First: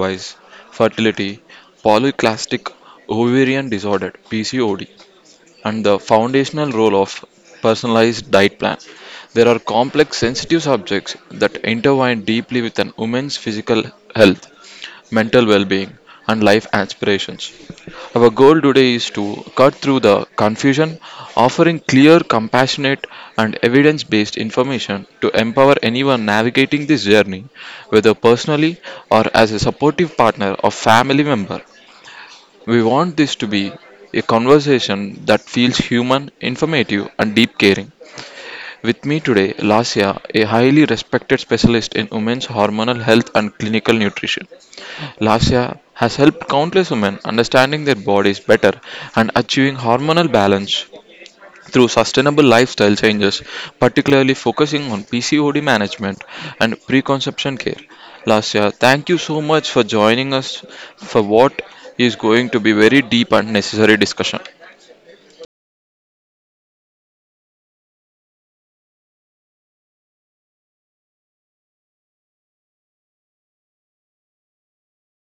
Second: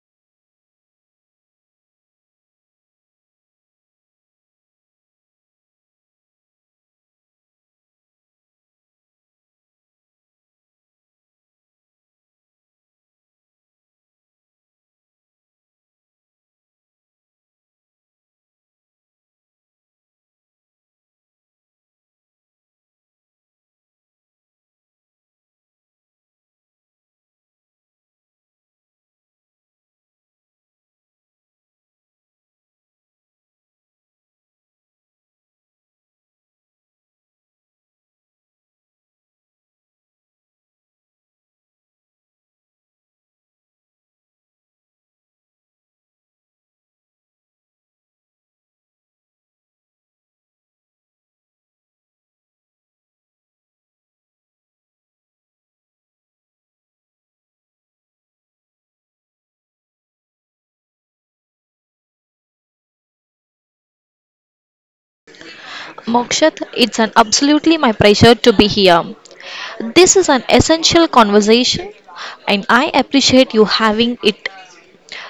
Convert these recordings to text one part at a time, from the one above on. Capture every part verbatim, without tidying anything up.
advice, fertility, polyclastic ovarian disorder, P C O D, and the foundational role of personalized diet plan. There are complex sensitive subjects that intertwine deeply with an woman's physical health, mental well-being and life aspirations. Our goal today is to cut through the confusion, offering clear, compassionate and evidence-based information to empower anyone navigating this journey, whether personally or as a supportive partner or family member. We want this to be a conversation that feels human, informative, and deep caring. With me today, Lasya, a highly respected specialist in women's hormonal health and clinical nutrition. Lasya has helped countless women understanding their bodies better and achieving hormonal balance through sustainable lifestyle changes, particularly focusing on P C O D management and preconception care. Lasya, thank you so much for joining us for what is going to be very deep and necessary discussion. Mokshat, it's an absolutely my pleasure to be here. This is an essential conversation and I appreciate you having it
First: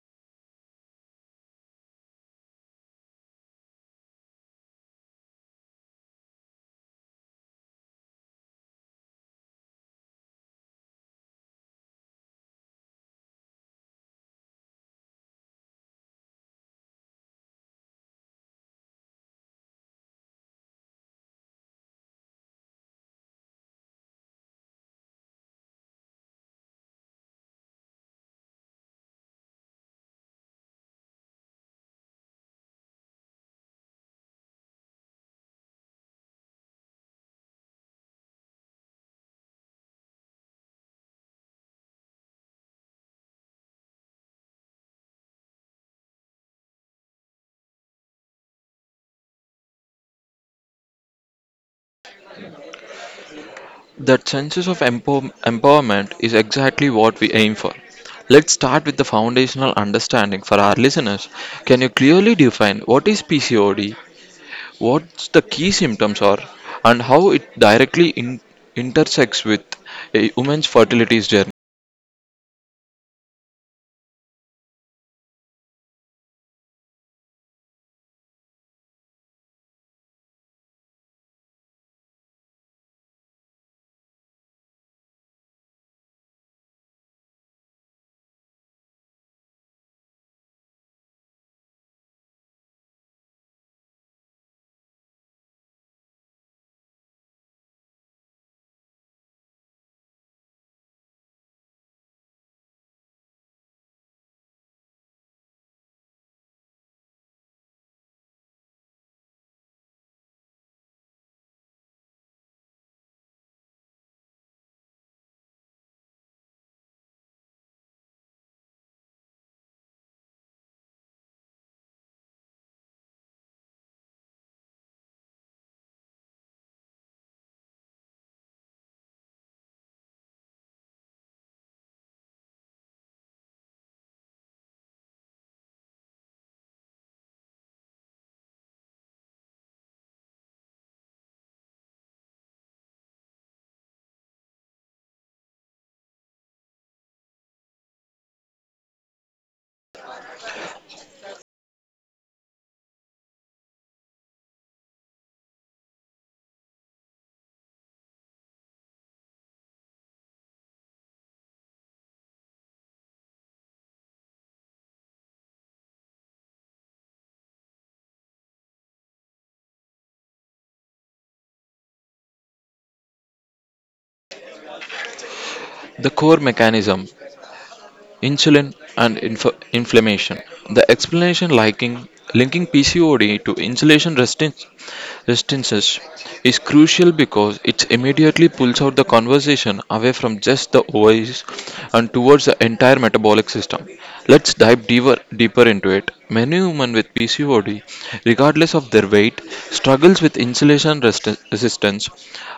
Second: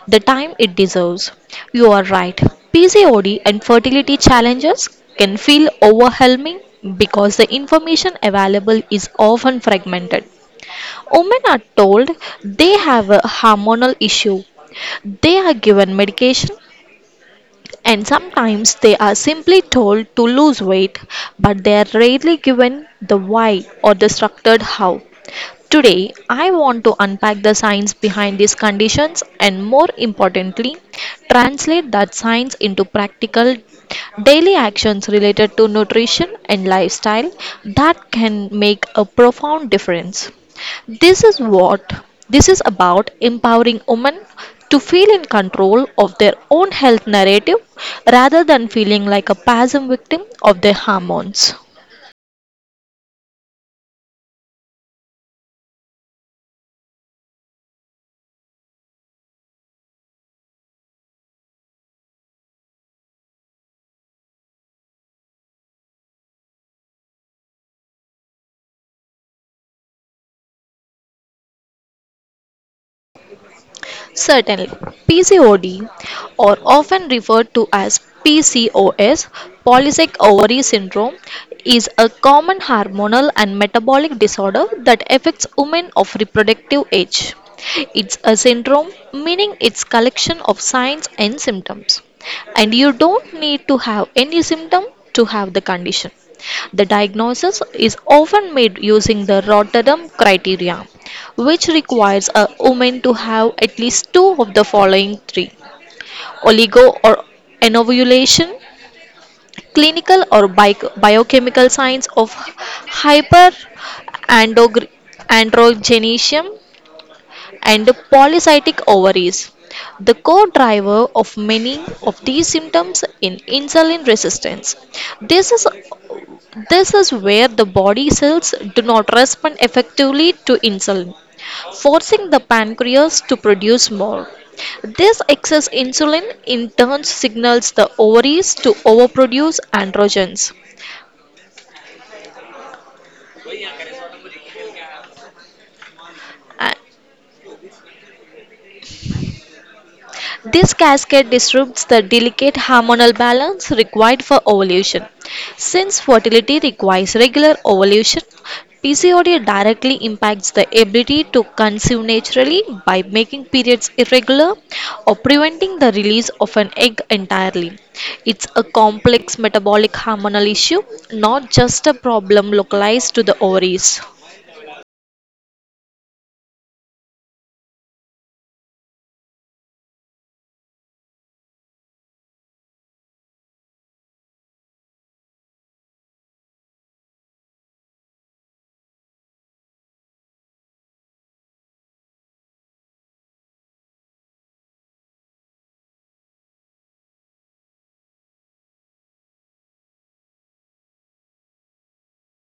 the time it deserves. You are right. P C O D and fertility challenges can feel overwhelming because the information available is often fragmented. Women are told they have a hormonal issue. They are given medication and sometimes they are simply told to lose weight, but they are rarely given the why or the structured how. Today, I want to unpack the science behind these conditions and, more importantly, translate that science into practical daily actions related to nutrition and lifestyle that can make a profound difference. This is what this is about empowering women to feel in control of their own health narrative rather than feeling like a passive victim of their hormones. That sense of empower- empowerment is exactly what we aim for. Let's start with the foundational understanding for our listeners. Can you clearly define what is P C O D, what the key symptoms are, and how it directly in- intersects with a woman's fertility journey. Certainly, P C O D, or often referred to as P C O S, polycystic ovary syndrome, is a common hormonal and metabolic disorder that affects women of reproductive age. It's a syndrome, meaning it's collection of signs and symptoms. And you don't need to have any symptom to have the condition. The diagnosis is often made using the Rotterdam criteria, which requires a woman to have at least two of the following three oligo or anovulation, clinical or bi- biochemical signs of hyperandrogenism, and polycystic ovaries. The core driver of many of these symptoms in insulin resistance. This is this is where the body cells do not respond effectively to insulin, forcing the pancreas to produce more. This excess insulin in turn signals the ovaries to overproduce androgens. This cascade disrupts the delicate hormonal balance required for ovulation. Since fertility requires regular ovulation, P C O D directly impacts the ability to conceive naturally by making periods irregular or preventing the release of an egg entirely. It's a complex metabolic hormonal issue, not just a problem localized to the ovaries. The core mechanism, insulin and inf- inflammation. The explanation liking, linking P C O D to insulin resistance resistances is crucial because it immediately pulls out the conversation away from just the ovaries and towards the entire metabolic system. Let's dive deeper, deeper into it. Many women with P C O D, regardless of their weight, struggles with insulin resti- resistance.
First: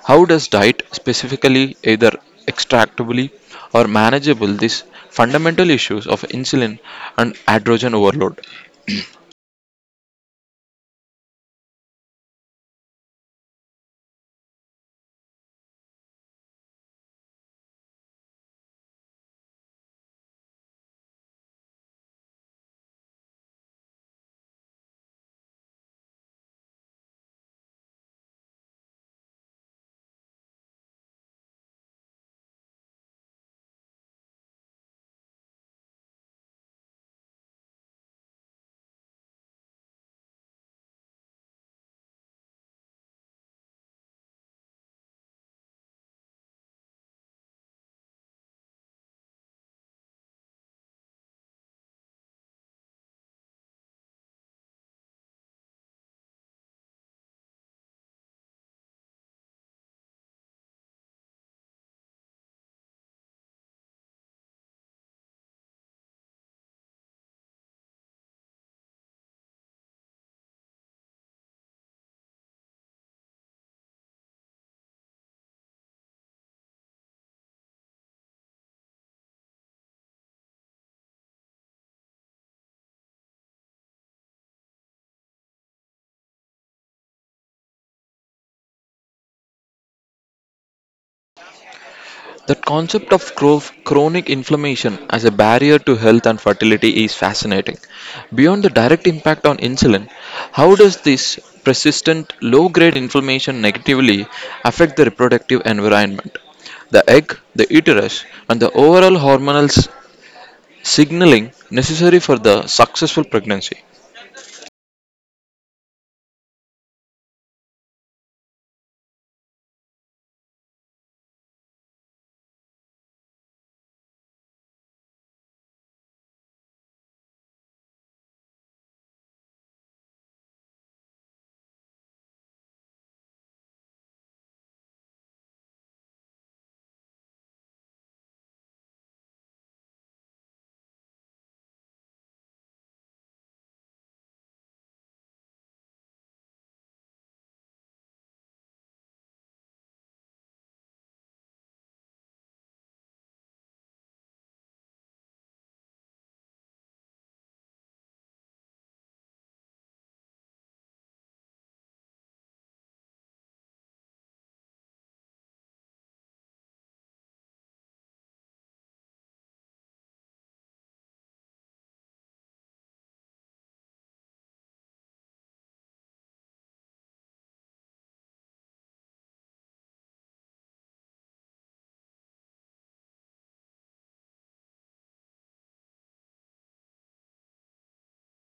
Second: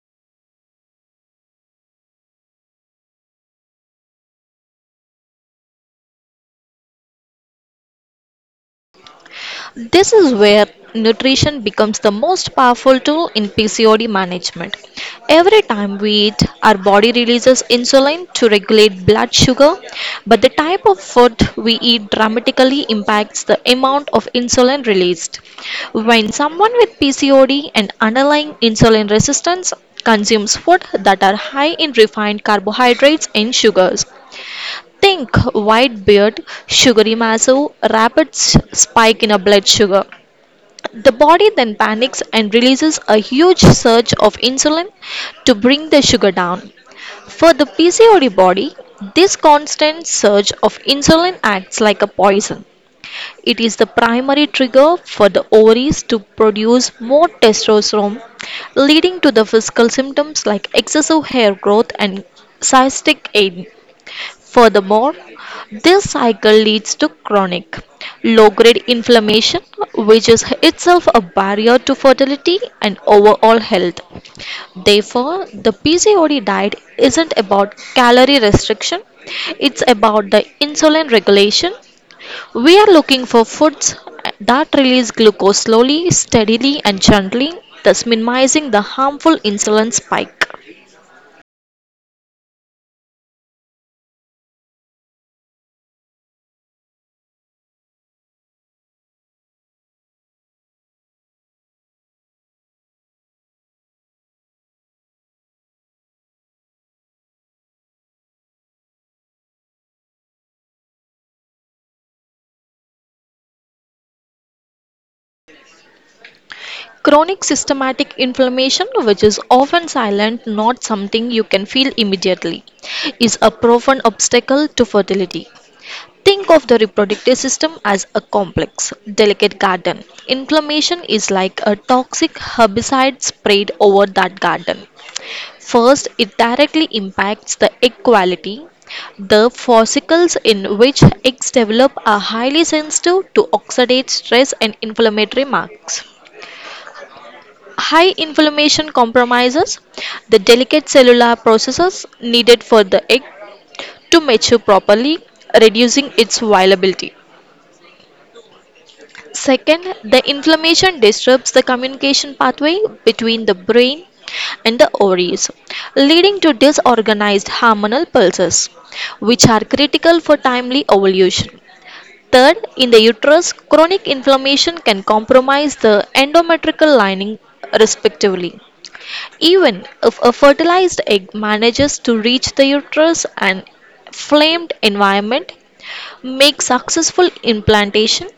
How does diet specifically either extractably or manageable these fundamental issues of insulin and androgen overload? This is where nutrition becomes the most powerful tool in P C O D management. Every time we eat, our body releases insulin to regulate blood sugar, but the type of food we eat dramatically impacts the amount of insulin released. When someone with P C O D and underlying insulin resistance consumes food that are high in refined carbohydrates and sugars, think white beard, sugary massive, rapid s- spike in a blood sugar. The body then panics and releases a huge surge of insulin to bring the sugar down. For the P C O D body, this constant surge of insulin acts like a poison. It is the primary trigger for the ovaries to produce more testosterone, leading to the physical symptoms like excessive hair growth and cystic acne. Furthermore, this cycle leads to chronic, low-grade inflammation, which is itself a barrier to fertility and overall health. Therefore, the P C O D diet isn't about calorie restriction, it's about the insulin regulation. We are looking for foods that release glucose slowly, steadily, and gently, thus minimizing the harmful insulin spike. The concept of chro- chronic inflammation as a barrier to health and fertility is fascinating. Beyond the direct impact on insulin, how does this persistent low grade inflammation negatively affect the reproductive environment? The egg, the uterus, and the overall hormonal s- signaling necessary for the successful pregnancy. Chronic systematic inflammation, which is often silent, not something you can feel immediately, is a profound obstacle to fertility. Think of the reproductive system as a complex, delicate garden. Inflammation is like a toxic herbicide sprayed over that garden. First, it directly impacts the egg quality. The fossicles in which eggs develop are highly sensitive to oxidative stress and inflammatory marks. High inflammation compromises the delicate cellular processes needed for the egg to mature properly, reducing its viability. Second, the inflammation disturbs the communication pathway between the brain and the ovaries, leading to disorganized hormonal pulses, which are critical for timely ovulation. Third, in the uterus, chronic inflammation can compromise the endometrial lining respectively. Even if a fertilized egg manages to reach the uterus, an inflamed environment makes successful implantation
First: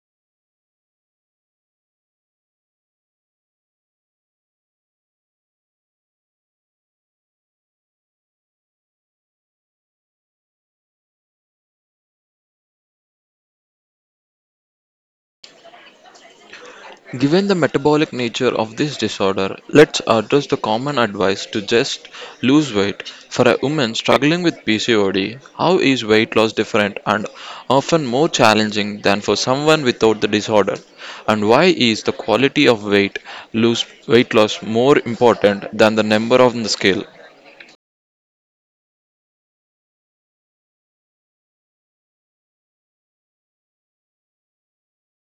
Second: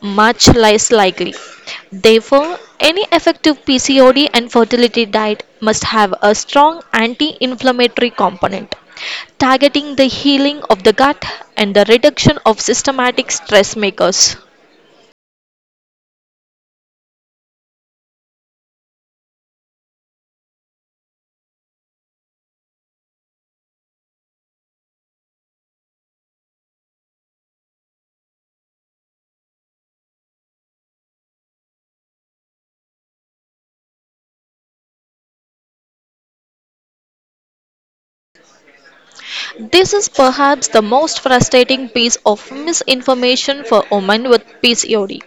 much less likely. Therefore, any effective P C O D and fertility diet must have a strong anti inflammatory component, targeting the healing of the gut and the reduction of systematic stress makers. Given the metabolic nature of this disorder, let's address the common advice to just lose weight. For a woman struggling with P C O D, how is weight loss different and often more challenging than for someone without the disorder? And why is the quality of weight lose weight loss more important than the number on the scale? This is perhaps the most frustrating piece of misinformation for women with P C O D.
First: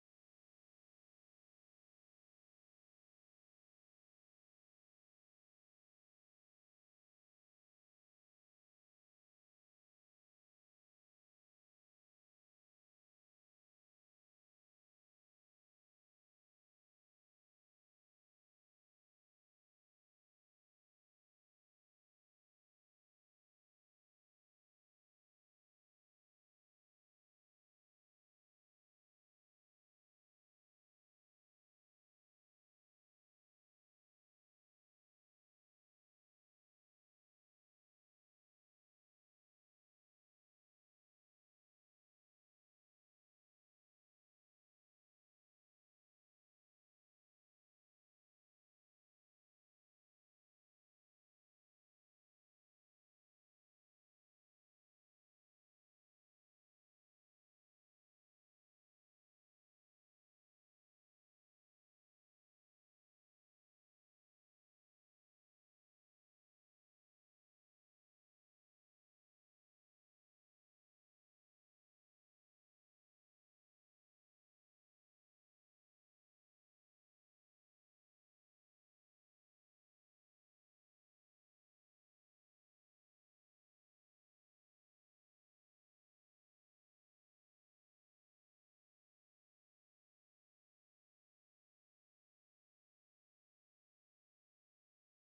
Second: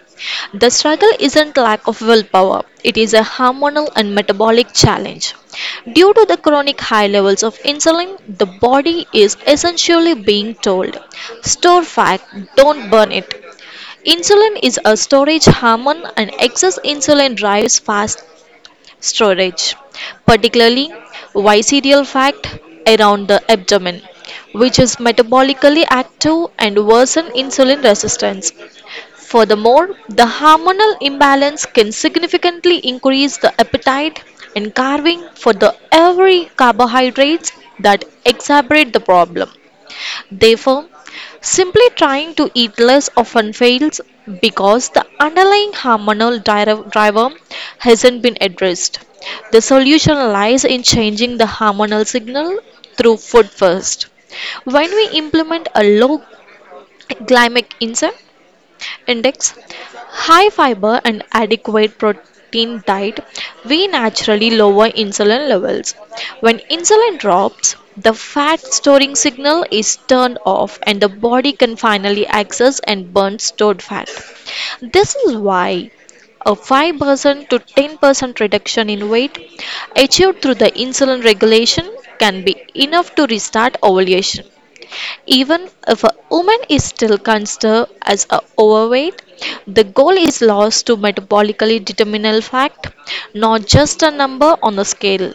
The struggle isn't lack of willpower, it is a hormonal and metabolic challenge. Due to the chronic high levels of insulin, the body is essentially being told, store fat, don't burn it. Insulin is a storage hormone, and excess insulin drives fast storage, particularly visceral fat around the abdomen, which is metabolically active and worsen insulin resistance. Furthermore, the hormonal imbalance can significantly increase the appetite and carving for the every carbohydrates that exacerbate the problem. Therefore, simply trying to eat less often fails because the underlying hormonal dri- driver hasn't been addressed. The solution lies in changing the hormonal signal through food first. When we implement a low glycemic insulin, index, high fiber and adequate protein diet, we naturally lower insulin levels. When insulin drops, the fat storing signal is turned off and the body can finally access and burn stored fat. This is why a five percent to ten percent reduction in weight achieved through the insulin regulation can be enough to restart ovulation. Even if a woman is still considered as a overweight, the goal is lost to metabolically determinal fact, not just a number on a scale.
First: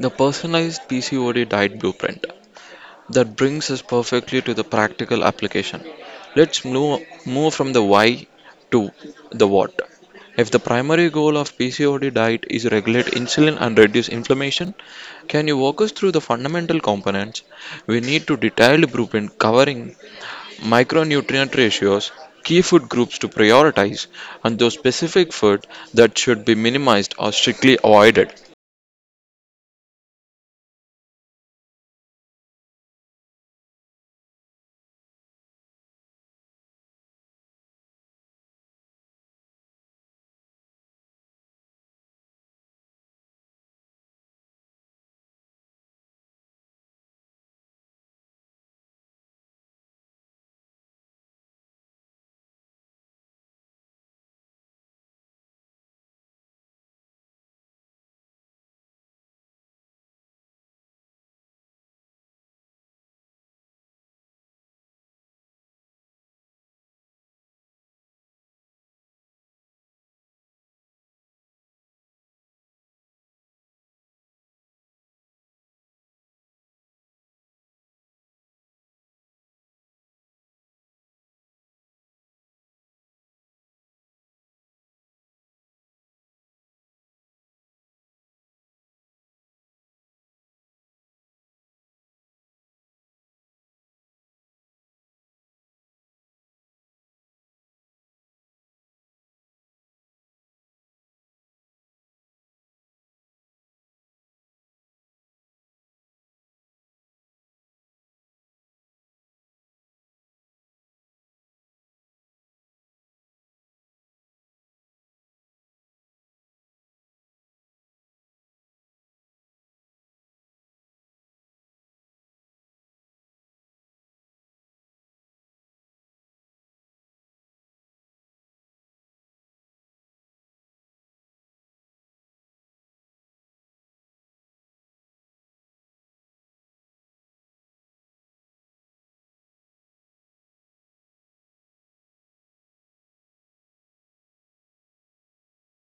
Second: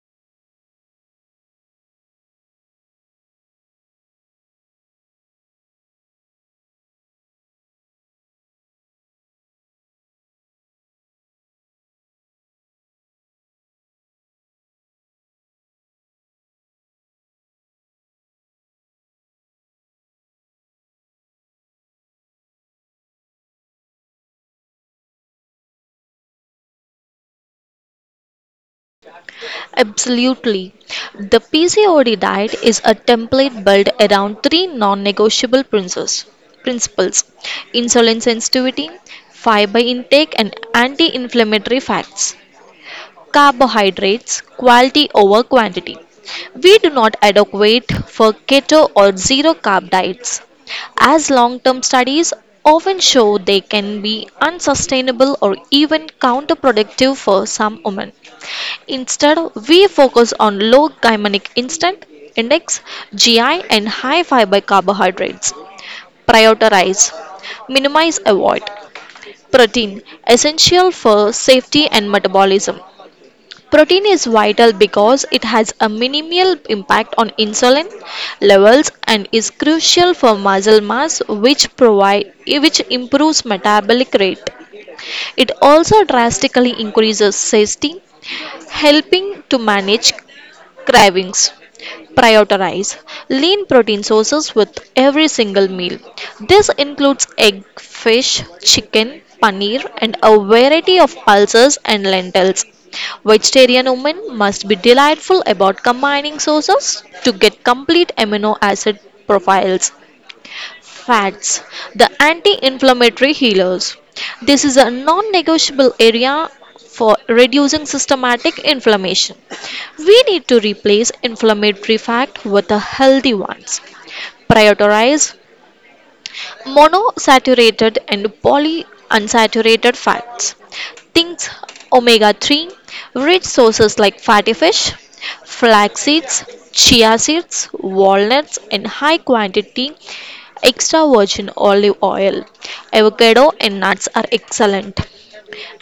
The personalized P C O D diet blueprint. That brings us perfectly to the practical application. Let's move, move from the why to the what. If the primary goal of P C O D diet is regulate insulin and reduce inflammation, can you walk us through the fundamental components? We need to detailed blueprint covering micronutrient ratios, key food groups to prioritize, and those specific food that should be minimized or strictly avoided. Absolutely. The P C O D diet is a template built around three non-negotiable principles. Principles: insulin sensitivity, fiber intake and anti-inflammatory fats. Carbohydrates, quality over quantity. We do not advocate for keto or zero carb diets, as long term studies often show they can be unsustainable or even counterproductive for some women. Instead, we focus on low glycemic instant index G I and high fiber carbohydrates. Prioritize, minimize, avoid. Protein essential for safety and metabolism. Protein is vital because it has a minimal impact on insulin levels and is crucial for muscle mass which provide which improves metabolic rate. It also drastically increases satiety, helping to manage cravings. Prioritize lean protein sources with every single meal. This includes egg, fish, chicken, paneer, and a variety of pulses and lentils. Vegetarian women must be delightful about combining sources to get complete amino acid profiles. Fats, the anti inflammatory healers. This is a non negotiable area for reducing systematic inflammation. We need to replace inflammatory fat with a healthy ones. Prioritize monosaturated and polyunsaturated fats. Things omega three rich sources like fatty fish, flax seeds, chia seeds, walnuts, and high quantity extra virgin olive oil. Avocado and nuts are excellent.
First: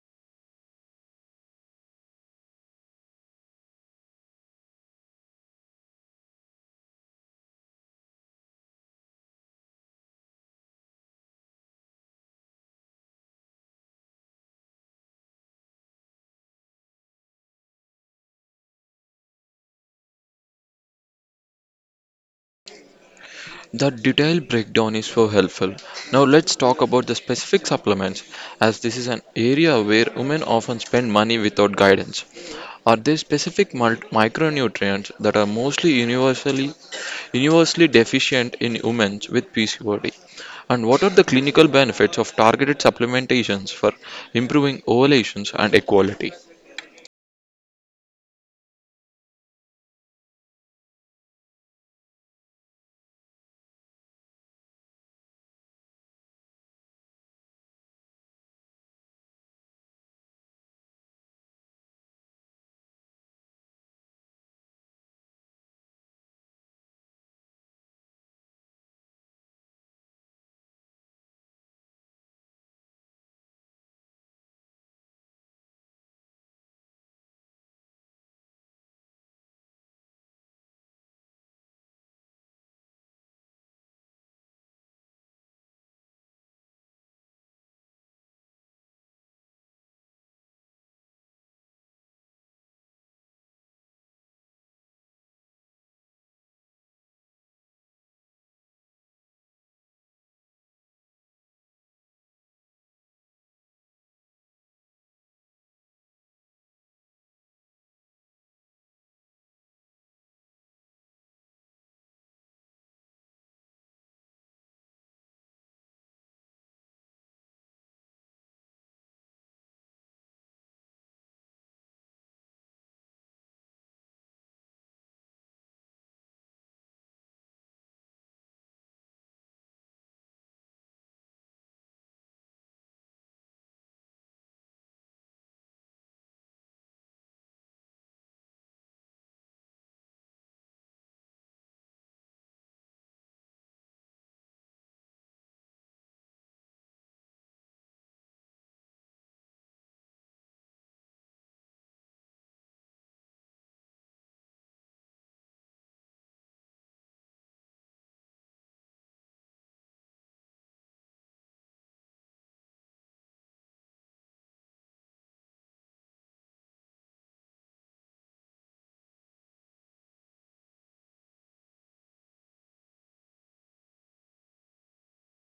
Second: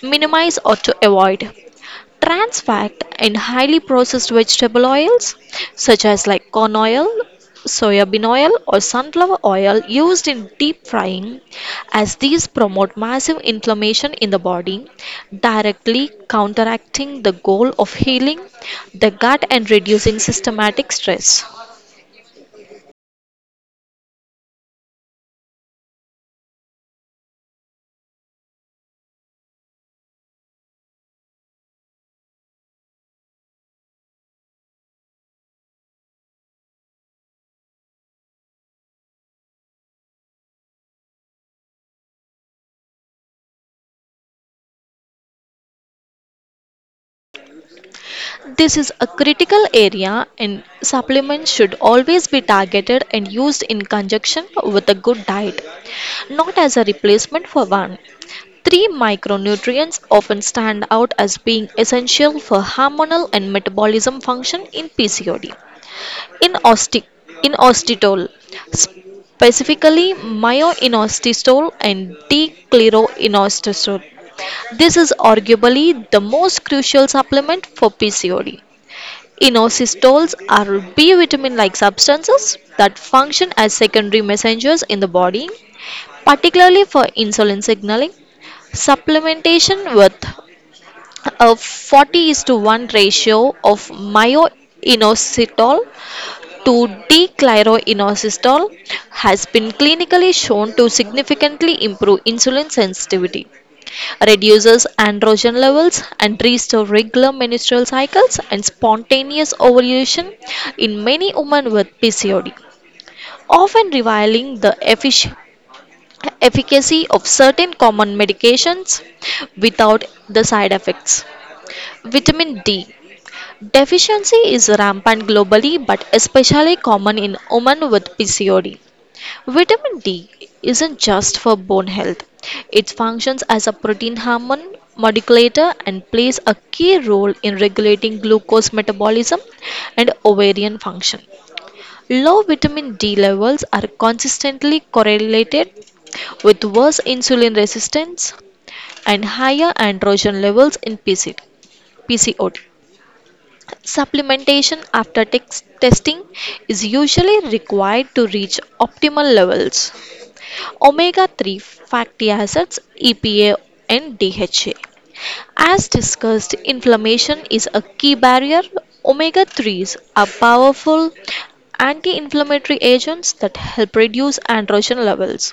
Minimize or to avoid trans fat in highly processed vegetable oils such as like corn oil, soybean oil or sunflower oil used in deep frying as these promote massive inflammation in the body directly counteracting the goal of healing the gut and reducing systematic stress. The detailed breakdown is so helpful. Now let's talk about the specific supplements, as this is an area where women often spend money without guidance. Are there specific mul- micronutrients that are mostly universally universally deficient in women with P C O D? And what are the clinical benefits of targeted supplementations for improving ovulations and equality? This is a critical area and supplements should always be targeted and used in conjunction with a good diet, not as a replacement for one. Three micronutrients often stand out as being essential for hormonal and metabolism function in P C O D. In, oste- in osteitol, specifically myoinositol and d-chloroinositol. This is arguably the most crucial supplement for P C O D. Inositols are B vitamin like substances that function as secondary messengers in the body, particularly for insulin signaling. Supplementation with a forty is to one ratio of myoinositol to D-chloroinositol has been clinically shown to significantly improve insulin sensitivity, reduces androgen levels, and restore regular menstrual cycles and spontaneous ovulation in many women with P C O D often revealing the effic- efficacy of certain common medications without the side effects. Vitamin D deficiency is rampant globally but especially common in women with P C O D. Vitamin D isn't just for bone health. It functions as a protein hormone modulator and plays a key role in regulating glucose metabolism and ovarian function. Low vitamin D levels are consistently correlated with worse insulin resistance and higher androgen levels in P C. Supplementation after tex- testing is usually required to reach optimal levels. Omega three fatty acids, E P A, and D H A. As discussed, inflammation is a key barrier. Omega 3s are powerful anti-inflammatory agents that help reduce androgen levels,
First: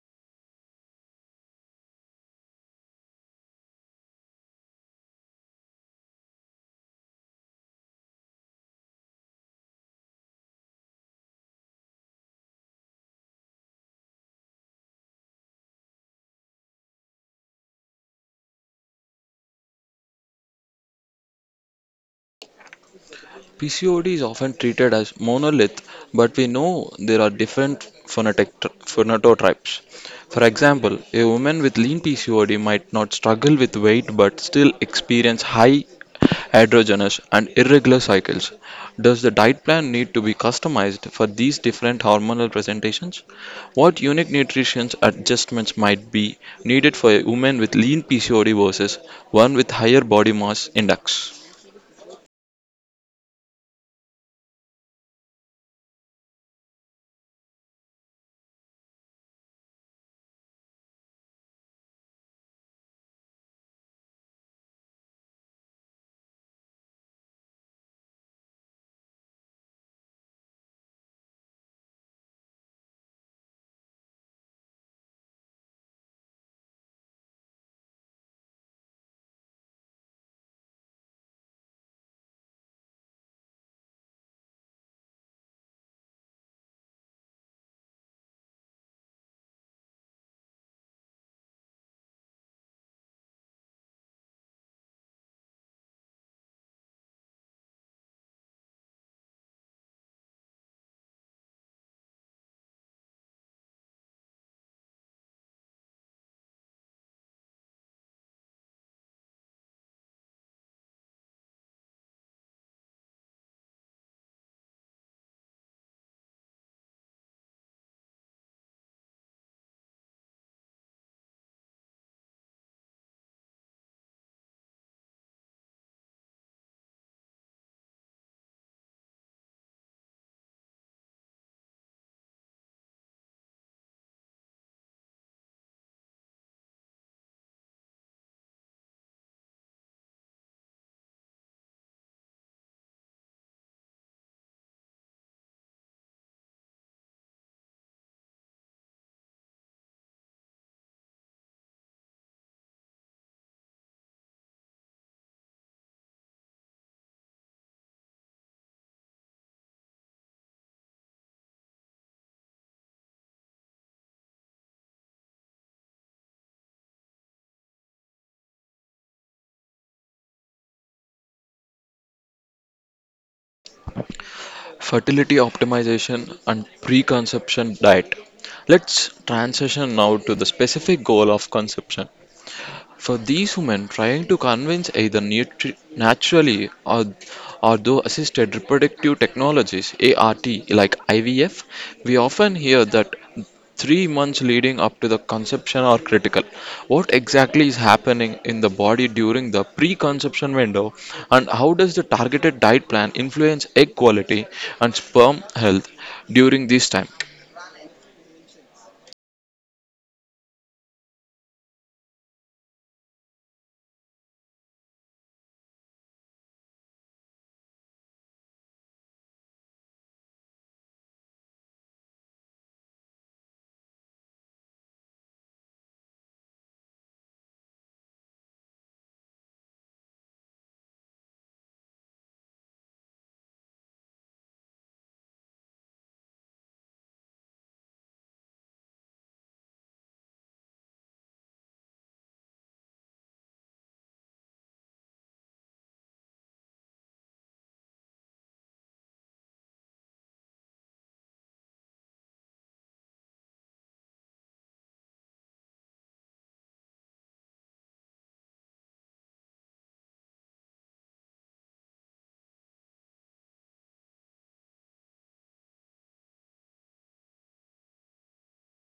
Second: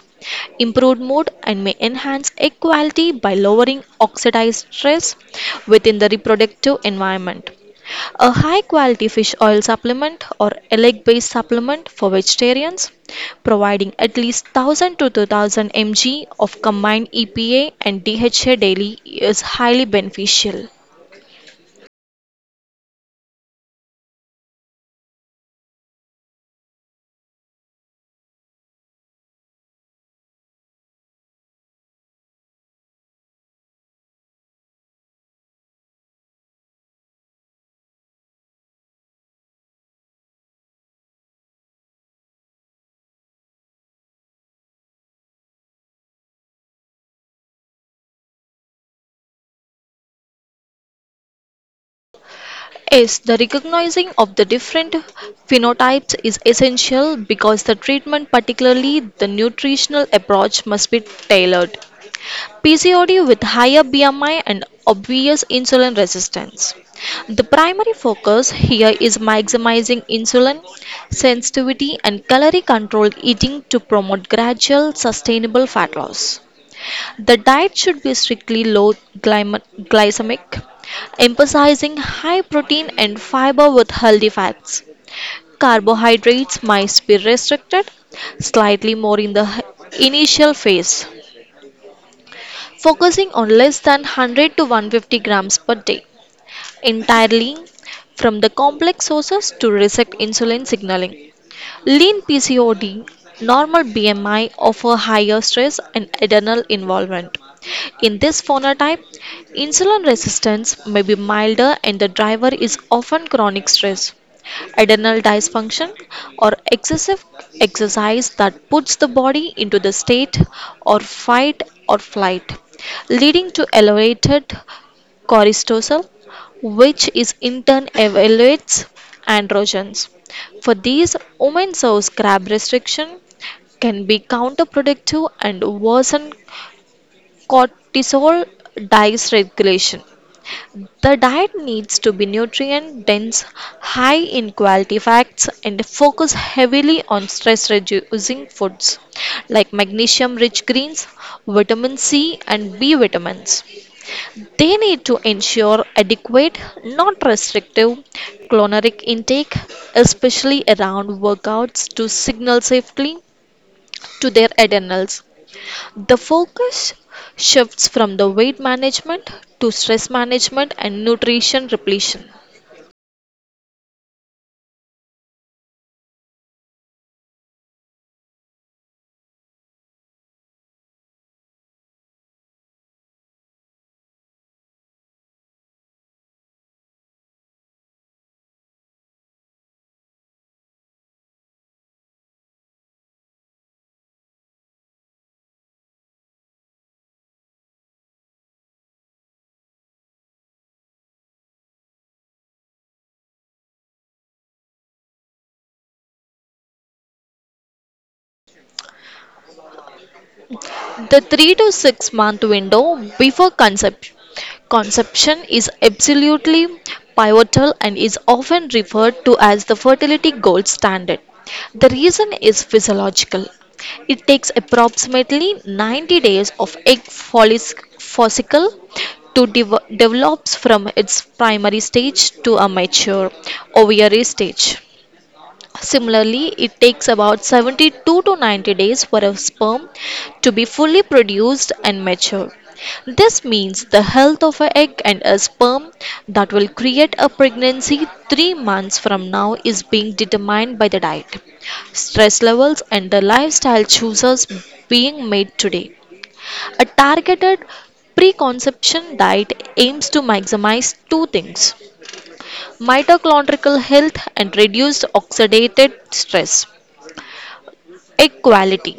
improve mood, and may enhance egg quality by lowering oxidized stress within the reproductive environment. A high quality fish oil supplement or egg based supplement for vegetarians, providing at least one thousand to two thousand mg of combined E P A and D H A daily is highly beneficial. P C O D is often treated as monolith, but we know there are different phonetic phenotypes. For example, a woman with lean P C O D might not struggle with weight but still experience high androgenous and irregular cycles. Does the diet plan need to be customized for these different hormonal presentations? What unique nutrition adjustments might be needed for a woman with lean P C O D versus one with higher body mass index? Yes, the recognizing of the different phenotypes is essential because the treatment, particularly the nutritional approach, must be tailored. P C O D with higher B M I and obvious insulin resistance. The primary focus here is maximizing insulin sensitivity and calorie controlled eating to promote gradual sustainable fat loss. The diet should be strictly low glyme- glycemic, emphasizing high protein and fiber with healthy fats. Carbohydrates might be restricted slightly more in the h- initial phase, focusing on less than one hundred to one hundred fifty grams per day entirely from the complex sources to reset insulin signaling. Lean P C O D, normal B M I offer higher stress and adrenal involvement. In this phenotype, insulin resistance may be milder and the driver is often chronic stress, adrenal dysfunction, or excessive exercise that puts the body into the state or fight or flight, leading to elevated coristosal, which is in turn evaluates androgens. For these, women source grab restriction can be counterproductive and worsen cortisol dysregulation. The diet needs to be nutrient dense, high in quality fats, and focus heavily on stress reducing foods like magnesium rich greens, vitamin C, and B vitamins. They need to ensure adequate, not restrictive, caloric intake, especially around workouts to signal safely to their adrenals. The focus shifts from the weight management to stress management and nutrition repletion. Fertility optimization, and preconception diet. Let's transition now to the specific goal of conception for these women, trying to convince either nutri- naturally or, or through assisted reproductive technologies (A R T) like I V F, we often hear that three months leading up to the conception are critical. What exactly is happening in the body during the preconception window, and how does the targeted diet plan influence egg quality and sperm health during this time? The three to six month window before conception. Conception is absolutely pivotal and is often referred to as the fertility gold standard. The reason is physiological. It takes approximately ninety days of egg follic- follicle to dev- develops from its primary stage to a mature ovary stage. Similarly, it takes about seventy-two to ninety days for a sperm to be fully produced and mature. This means the health of an egg and a sperm that will create a pregnancy three months from now is being determined by the diet, stress levels, and the lifestyle choices being made today. A targeted preconception diet aims to maximize two things: mitochondrial health and reduced oxidative stress. Equality.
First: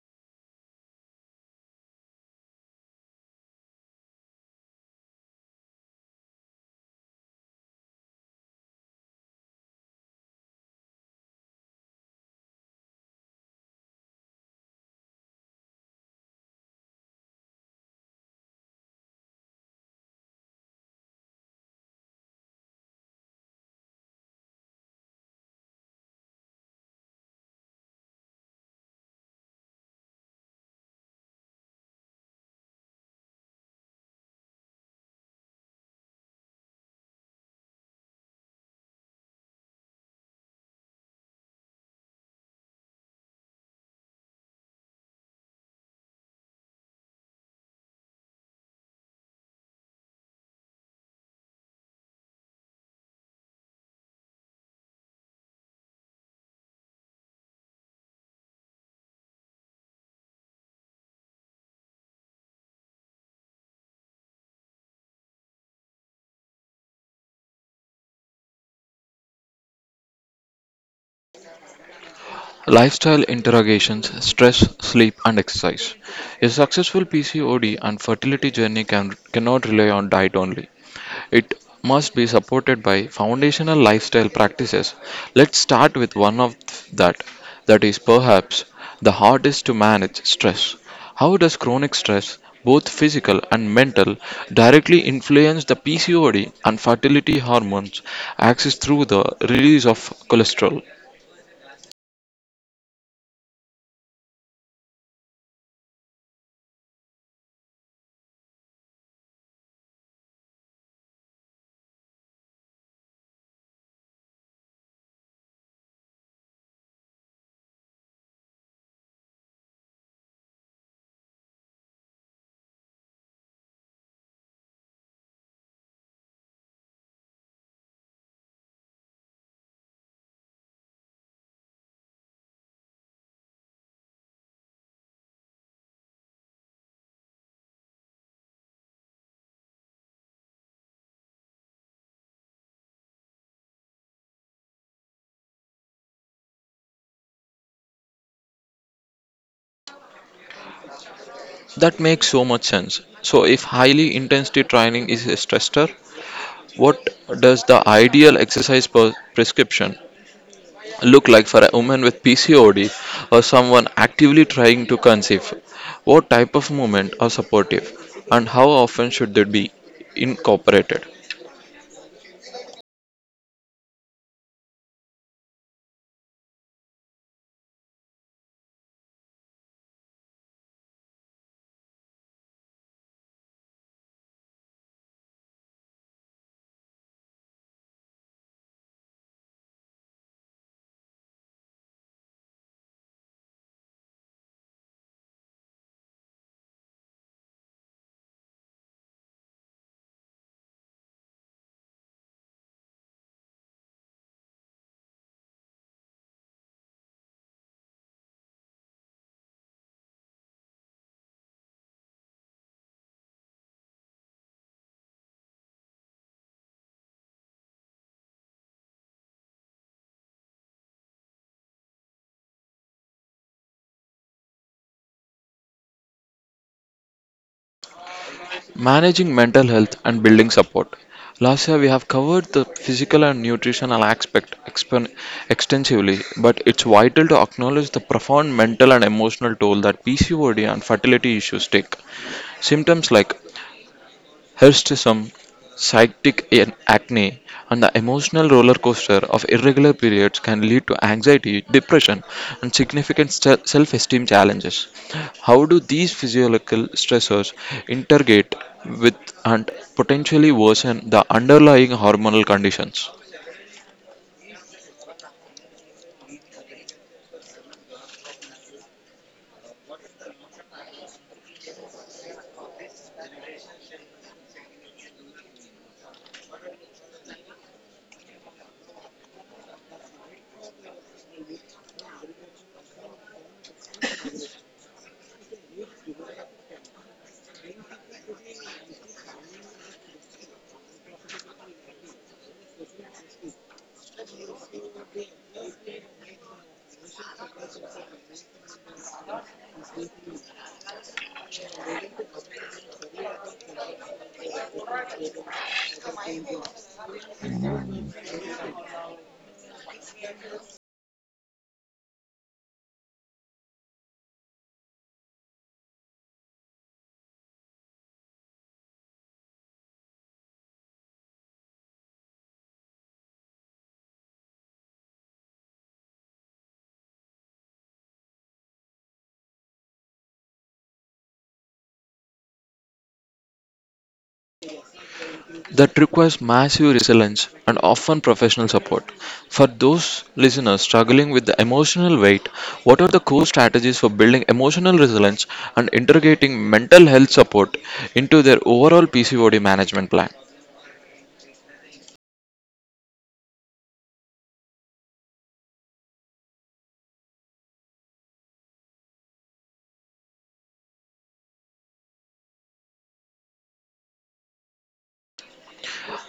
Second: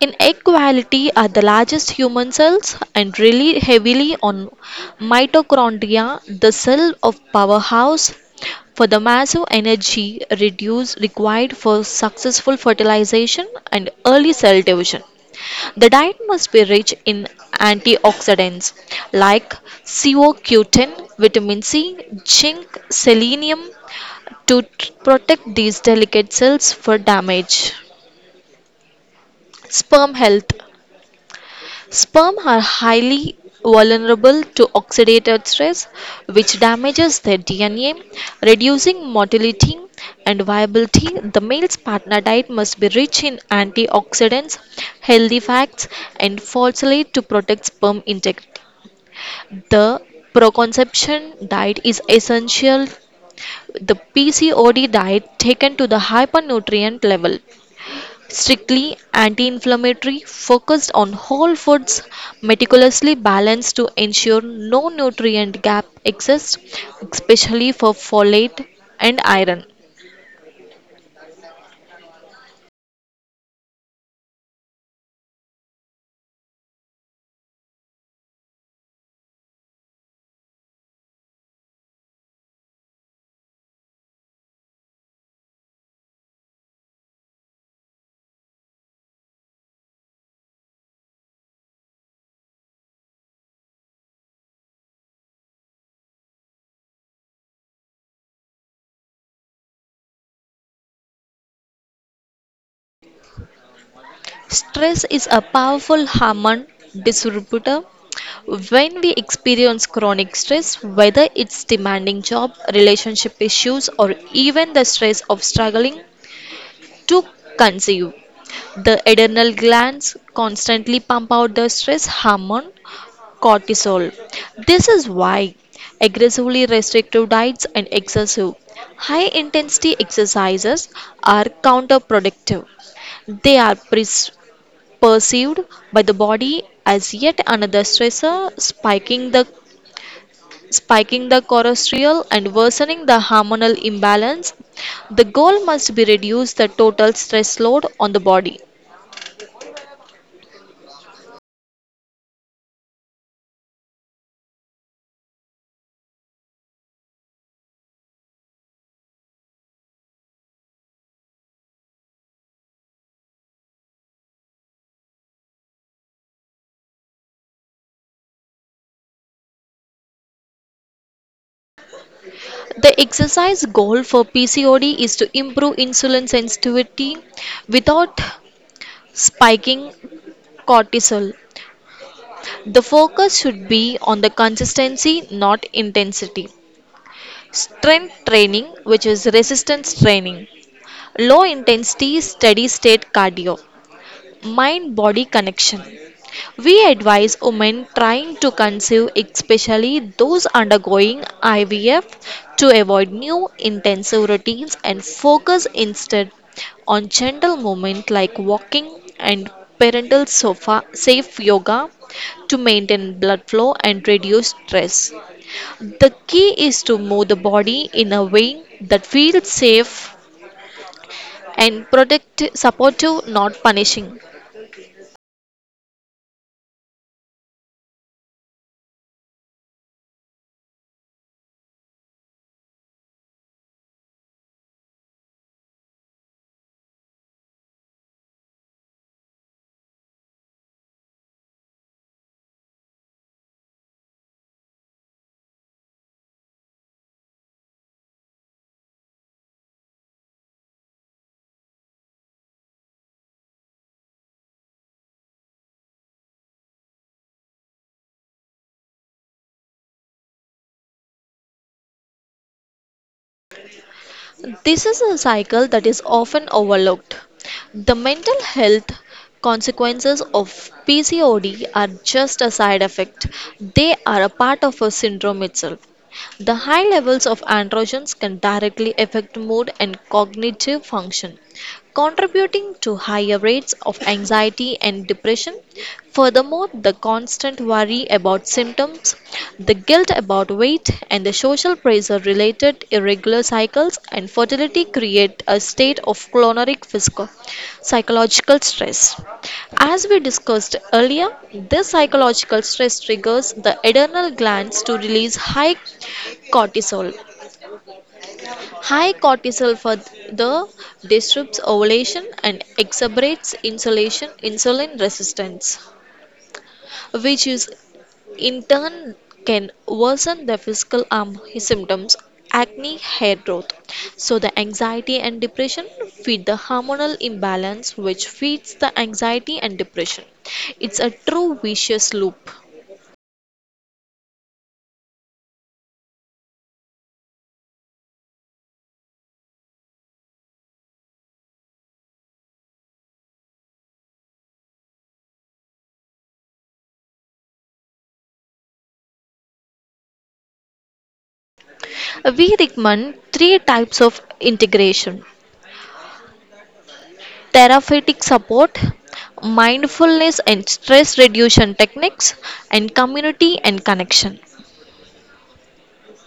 In equality are the largest human cells and rely heavily on mitochondria, the cell of powerhouse, for the massive energy reduce required for successful fertilization and early cell division. The diet must be rich in antioxidants like co q ten, vitamin C, zinc, selenium to t- protect these delicate cells for damage. Sperm health. Sperm are highly vulnerable to oxidative stress, which damages their D N A, reducing motility and viability. The male's partner diet must be rich in antioxidants, healthy fats, and folate to protect sperm integrity. The proconception diet is essential. The P C O D diet taken to the hypernutrient level, strictly anti-inflammatory, focused on whole foods, meticulously balanced to ensure no nutrient gap exists, especially for folate and iron. Lifestyle interrogations stress, sleep, and exercise. A successful P C O D and fertility journey can, cannot rely on diet only. It must be supported by foundational lifestyle practices. Let's start with one of that, that is perhaps the hardest to manage stress. How does chronic stress, both physical and mental, directly influence the P C O D and fertility hormones axis through the release of cholesterol? Stress is a powerful hormone disruptor. When we experience chronic stress, whether it's demanding job, relationship issues, or even the stress of struggling to conceive, the adrenal glands constantly pump out the stress hormone, cortisol. This is why aggressively restrictive diets and excessive high intensity exercises are counterproductive. They are pres- perceived by the body as yet another stressor, spiking the spiking the cortisol and worsening the hormonal imbalance. The goal must be reduce the total stress load on the body. That makes so much sense. So, if highly intensity training is a stressor, what does the ideal exercise per- prescription look like for a woman with P C O D or someone actively trying to conceive? What type of movement are supportive and how often should they be incorporated? The exercise goal for P C O D is to improve insulin sensitivity without spiking cortisol. The focus should be on the consistency, not intensity. Strength training, which is resistance training, low intensity, steady state cardio, mind body connection. We advise women trying to conceive, especially those undergoing I V F, to avoid new intensive routines and focus instead on gentle movement like walking and parental sofa safe yoga to maintain blood flow and reduce stress. The key is to move the body in a way that feels safe and protect supportive, not punishing. Managing mental health and building support. Last year we have covered the physical and nutritional aspect expon- extensively, but it's vital to acknowledge the profound mental and emotional toll that P C O D and fertility issues take. Symptoms like Hirsutism, psychic an- acne, and the emotional roller coaster of irregular periods can lead to anxiety, depression, and significant se- self esteem challenges. How do these physiological stressors integrate with and potentially worsen the underlying hormonal conditions? This is a cycle that is often overlooked. The mental health consequences of P C O D are just a side effect, they are a part of a syndrome itself. The high levels of androgens can directly affect mood and cognitive function, contributing to higher rates of anxiety and depression. Furthermore, the constant worry about symptoms, the guilt about weight, and the social pressure related irregular cycles and fertility create a state of chronic physical psychological stress. As we discussed earlier, this psychological stress triggers the adrenal glands to release high cortisol. High cortisol further disrupts ovulation and exacerbates insulation insulin resistance, which is in turn can worsen the physical um, symptoms, acne, hair growth. So the anxiety and depression feed the hormonal imbalance, which feeds the anxiety and depression. It's a true vicious loop. That requires massive resilience and often professional support. For those listeners struggling with the emotional weight, what are the core strategies for building emotional resilience and integrating mental health support into their overall P C O D management plan? We recommend three types of integration: therapeutic support, mindfulness and stress reduction techniques, and community and connection.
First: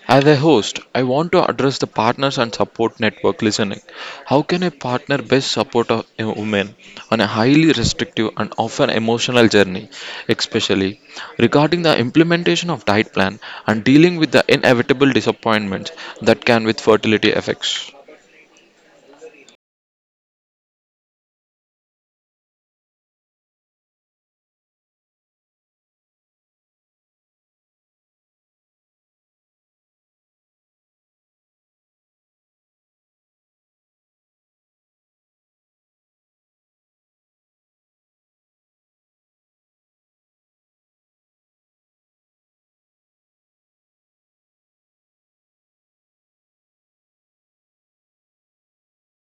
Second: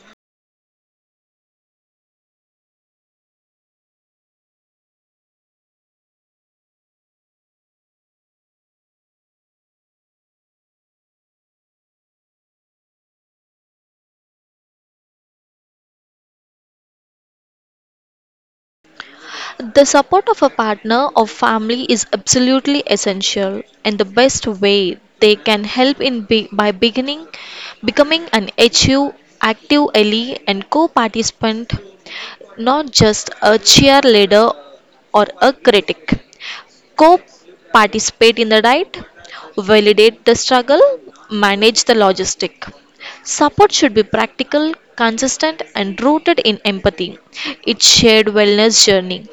As a host, I want to address the partners and support network listening. How can a partner best support a a woman on a highly restrictive and often emotional journey, especially regarding the implementation of diet plan and dealing with the inevitable disappointments that can with fertility effects? The support of a partner or family is absolutely essential, and the best way they can help in be- by beginning becoming an HU active ally and co-participant, not just a cheerleader or a critic. Co-participate in the diet, validate the struggle, manage the logistic. Support should be practical, consistent and rooted in empathy. It's shared wellness journey.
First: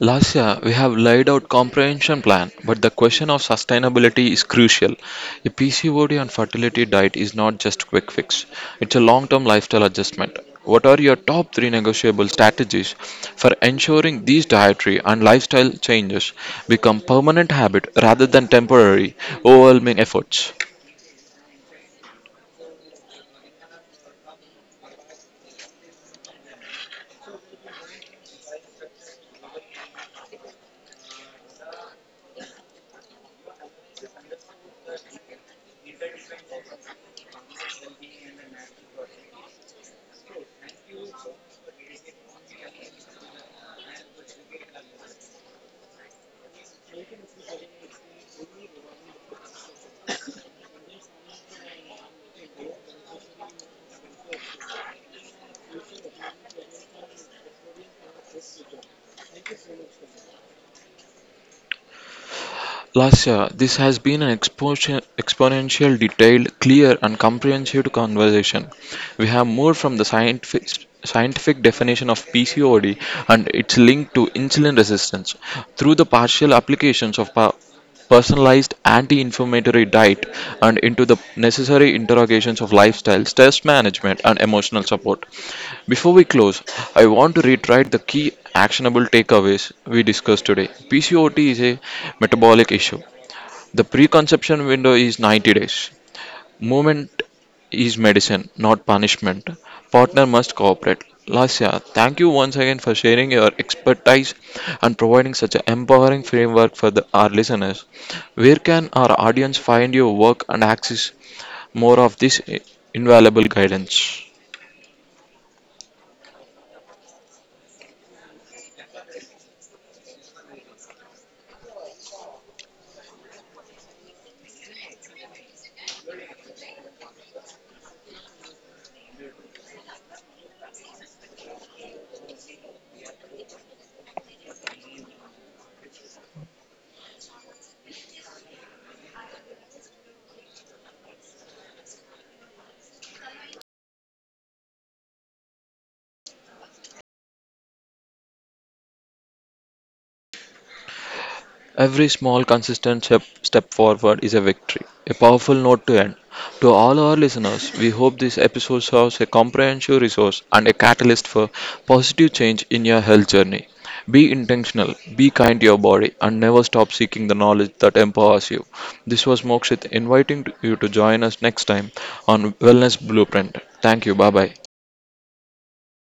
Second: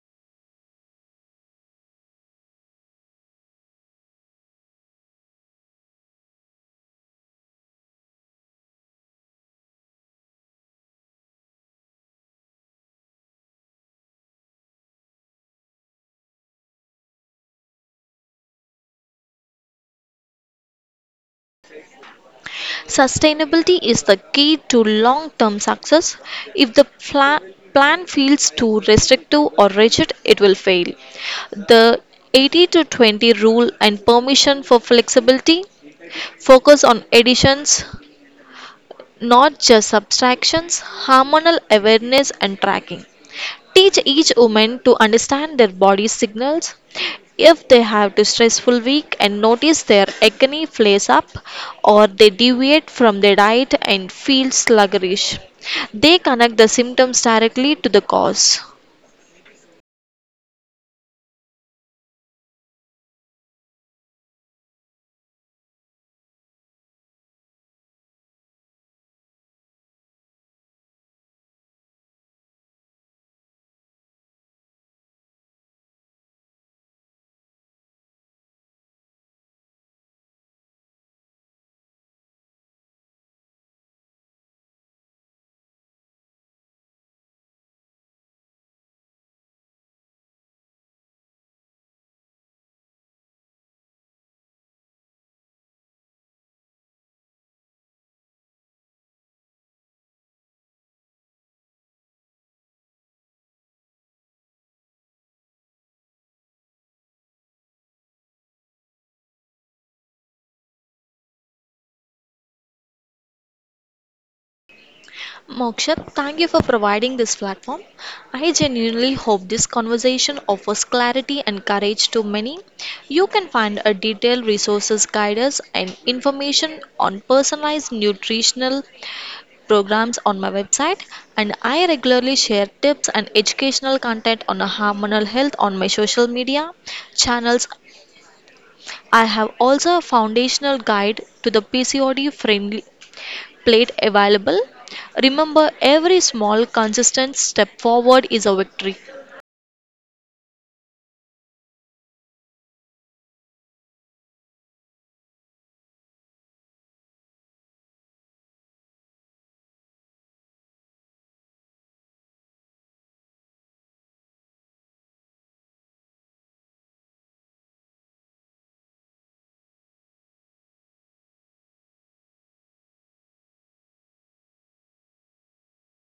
Last year, we have laid out comprehension plan, but the question of sustainability is crucial. A P C O D and fertility diet is not just quick fix; it's a long-term lifestyle adjustment. What are your top three negotiable strategies for ensuring these dietary and lifestyle changes become permanent habit rather than temporary, overwhelming efforts? Sustainability is the key to long term success. If the pla- plan feels too restrictive or rigid, it will fail. The eighty to twenty rule and permission for flexibility, focus on additions, not just subtractions, hormonal awareness, and tracking. Teach each woman to understand their body signals. If they have a stressful week and notice their acne flares up or they deviate from their diet and feel sluggish, they connect the symptoms directly to the cause. Lascia, this has been an expo- exponential, detailed, clear, and comprehensive conversation. We have moved from the scientific, scientific definition of P C O D and its link to insulin resistance through the partial applications of pa- personalized anti-inflammatory diet and into the necessary interrogations of lifestyle, stress management, and emotional support. Before we close, I want to reiterate the key actionable takeaways we discussed today. P C O D is a metabolic issue, the preconception window is ninety days. Movement is medicine, not punishment. Partner must cooperate. Lasya, thank you once again for sharing your expertise and providing such an empowering framework for the, our listeners. Where can our audience find your work and access more of this invaluable guidance? Moksha, thank you for providing this platform. I genuinely hope this conversation offers clarity and courage to many. You can find a detailed resources guidance and information on personalized nutritional programs on my website, and I regularly share tips and educational content on hormonal health on my social media channels. I have also a foundational guide to the P C O D friendly plate available. Remember, every small consistent step forward is a victory. Every small consistent step, step forward is a victory. A powerful note to end. To all our listeners, we hope this episode serves a comprehensive resource and a catalyst for positive change in your health journey. Be intentional, be kind to your body, and never stop seeking the knowledge that empowers you. This was Mokshit inviting you to join us next time on Wellness Blueprint. Thank you. Bye bye.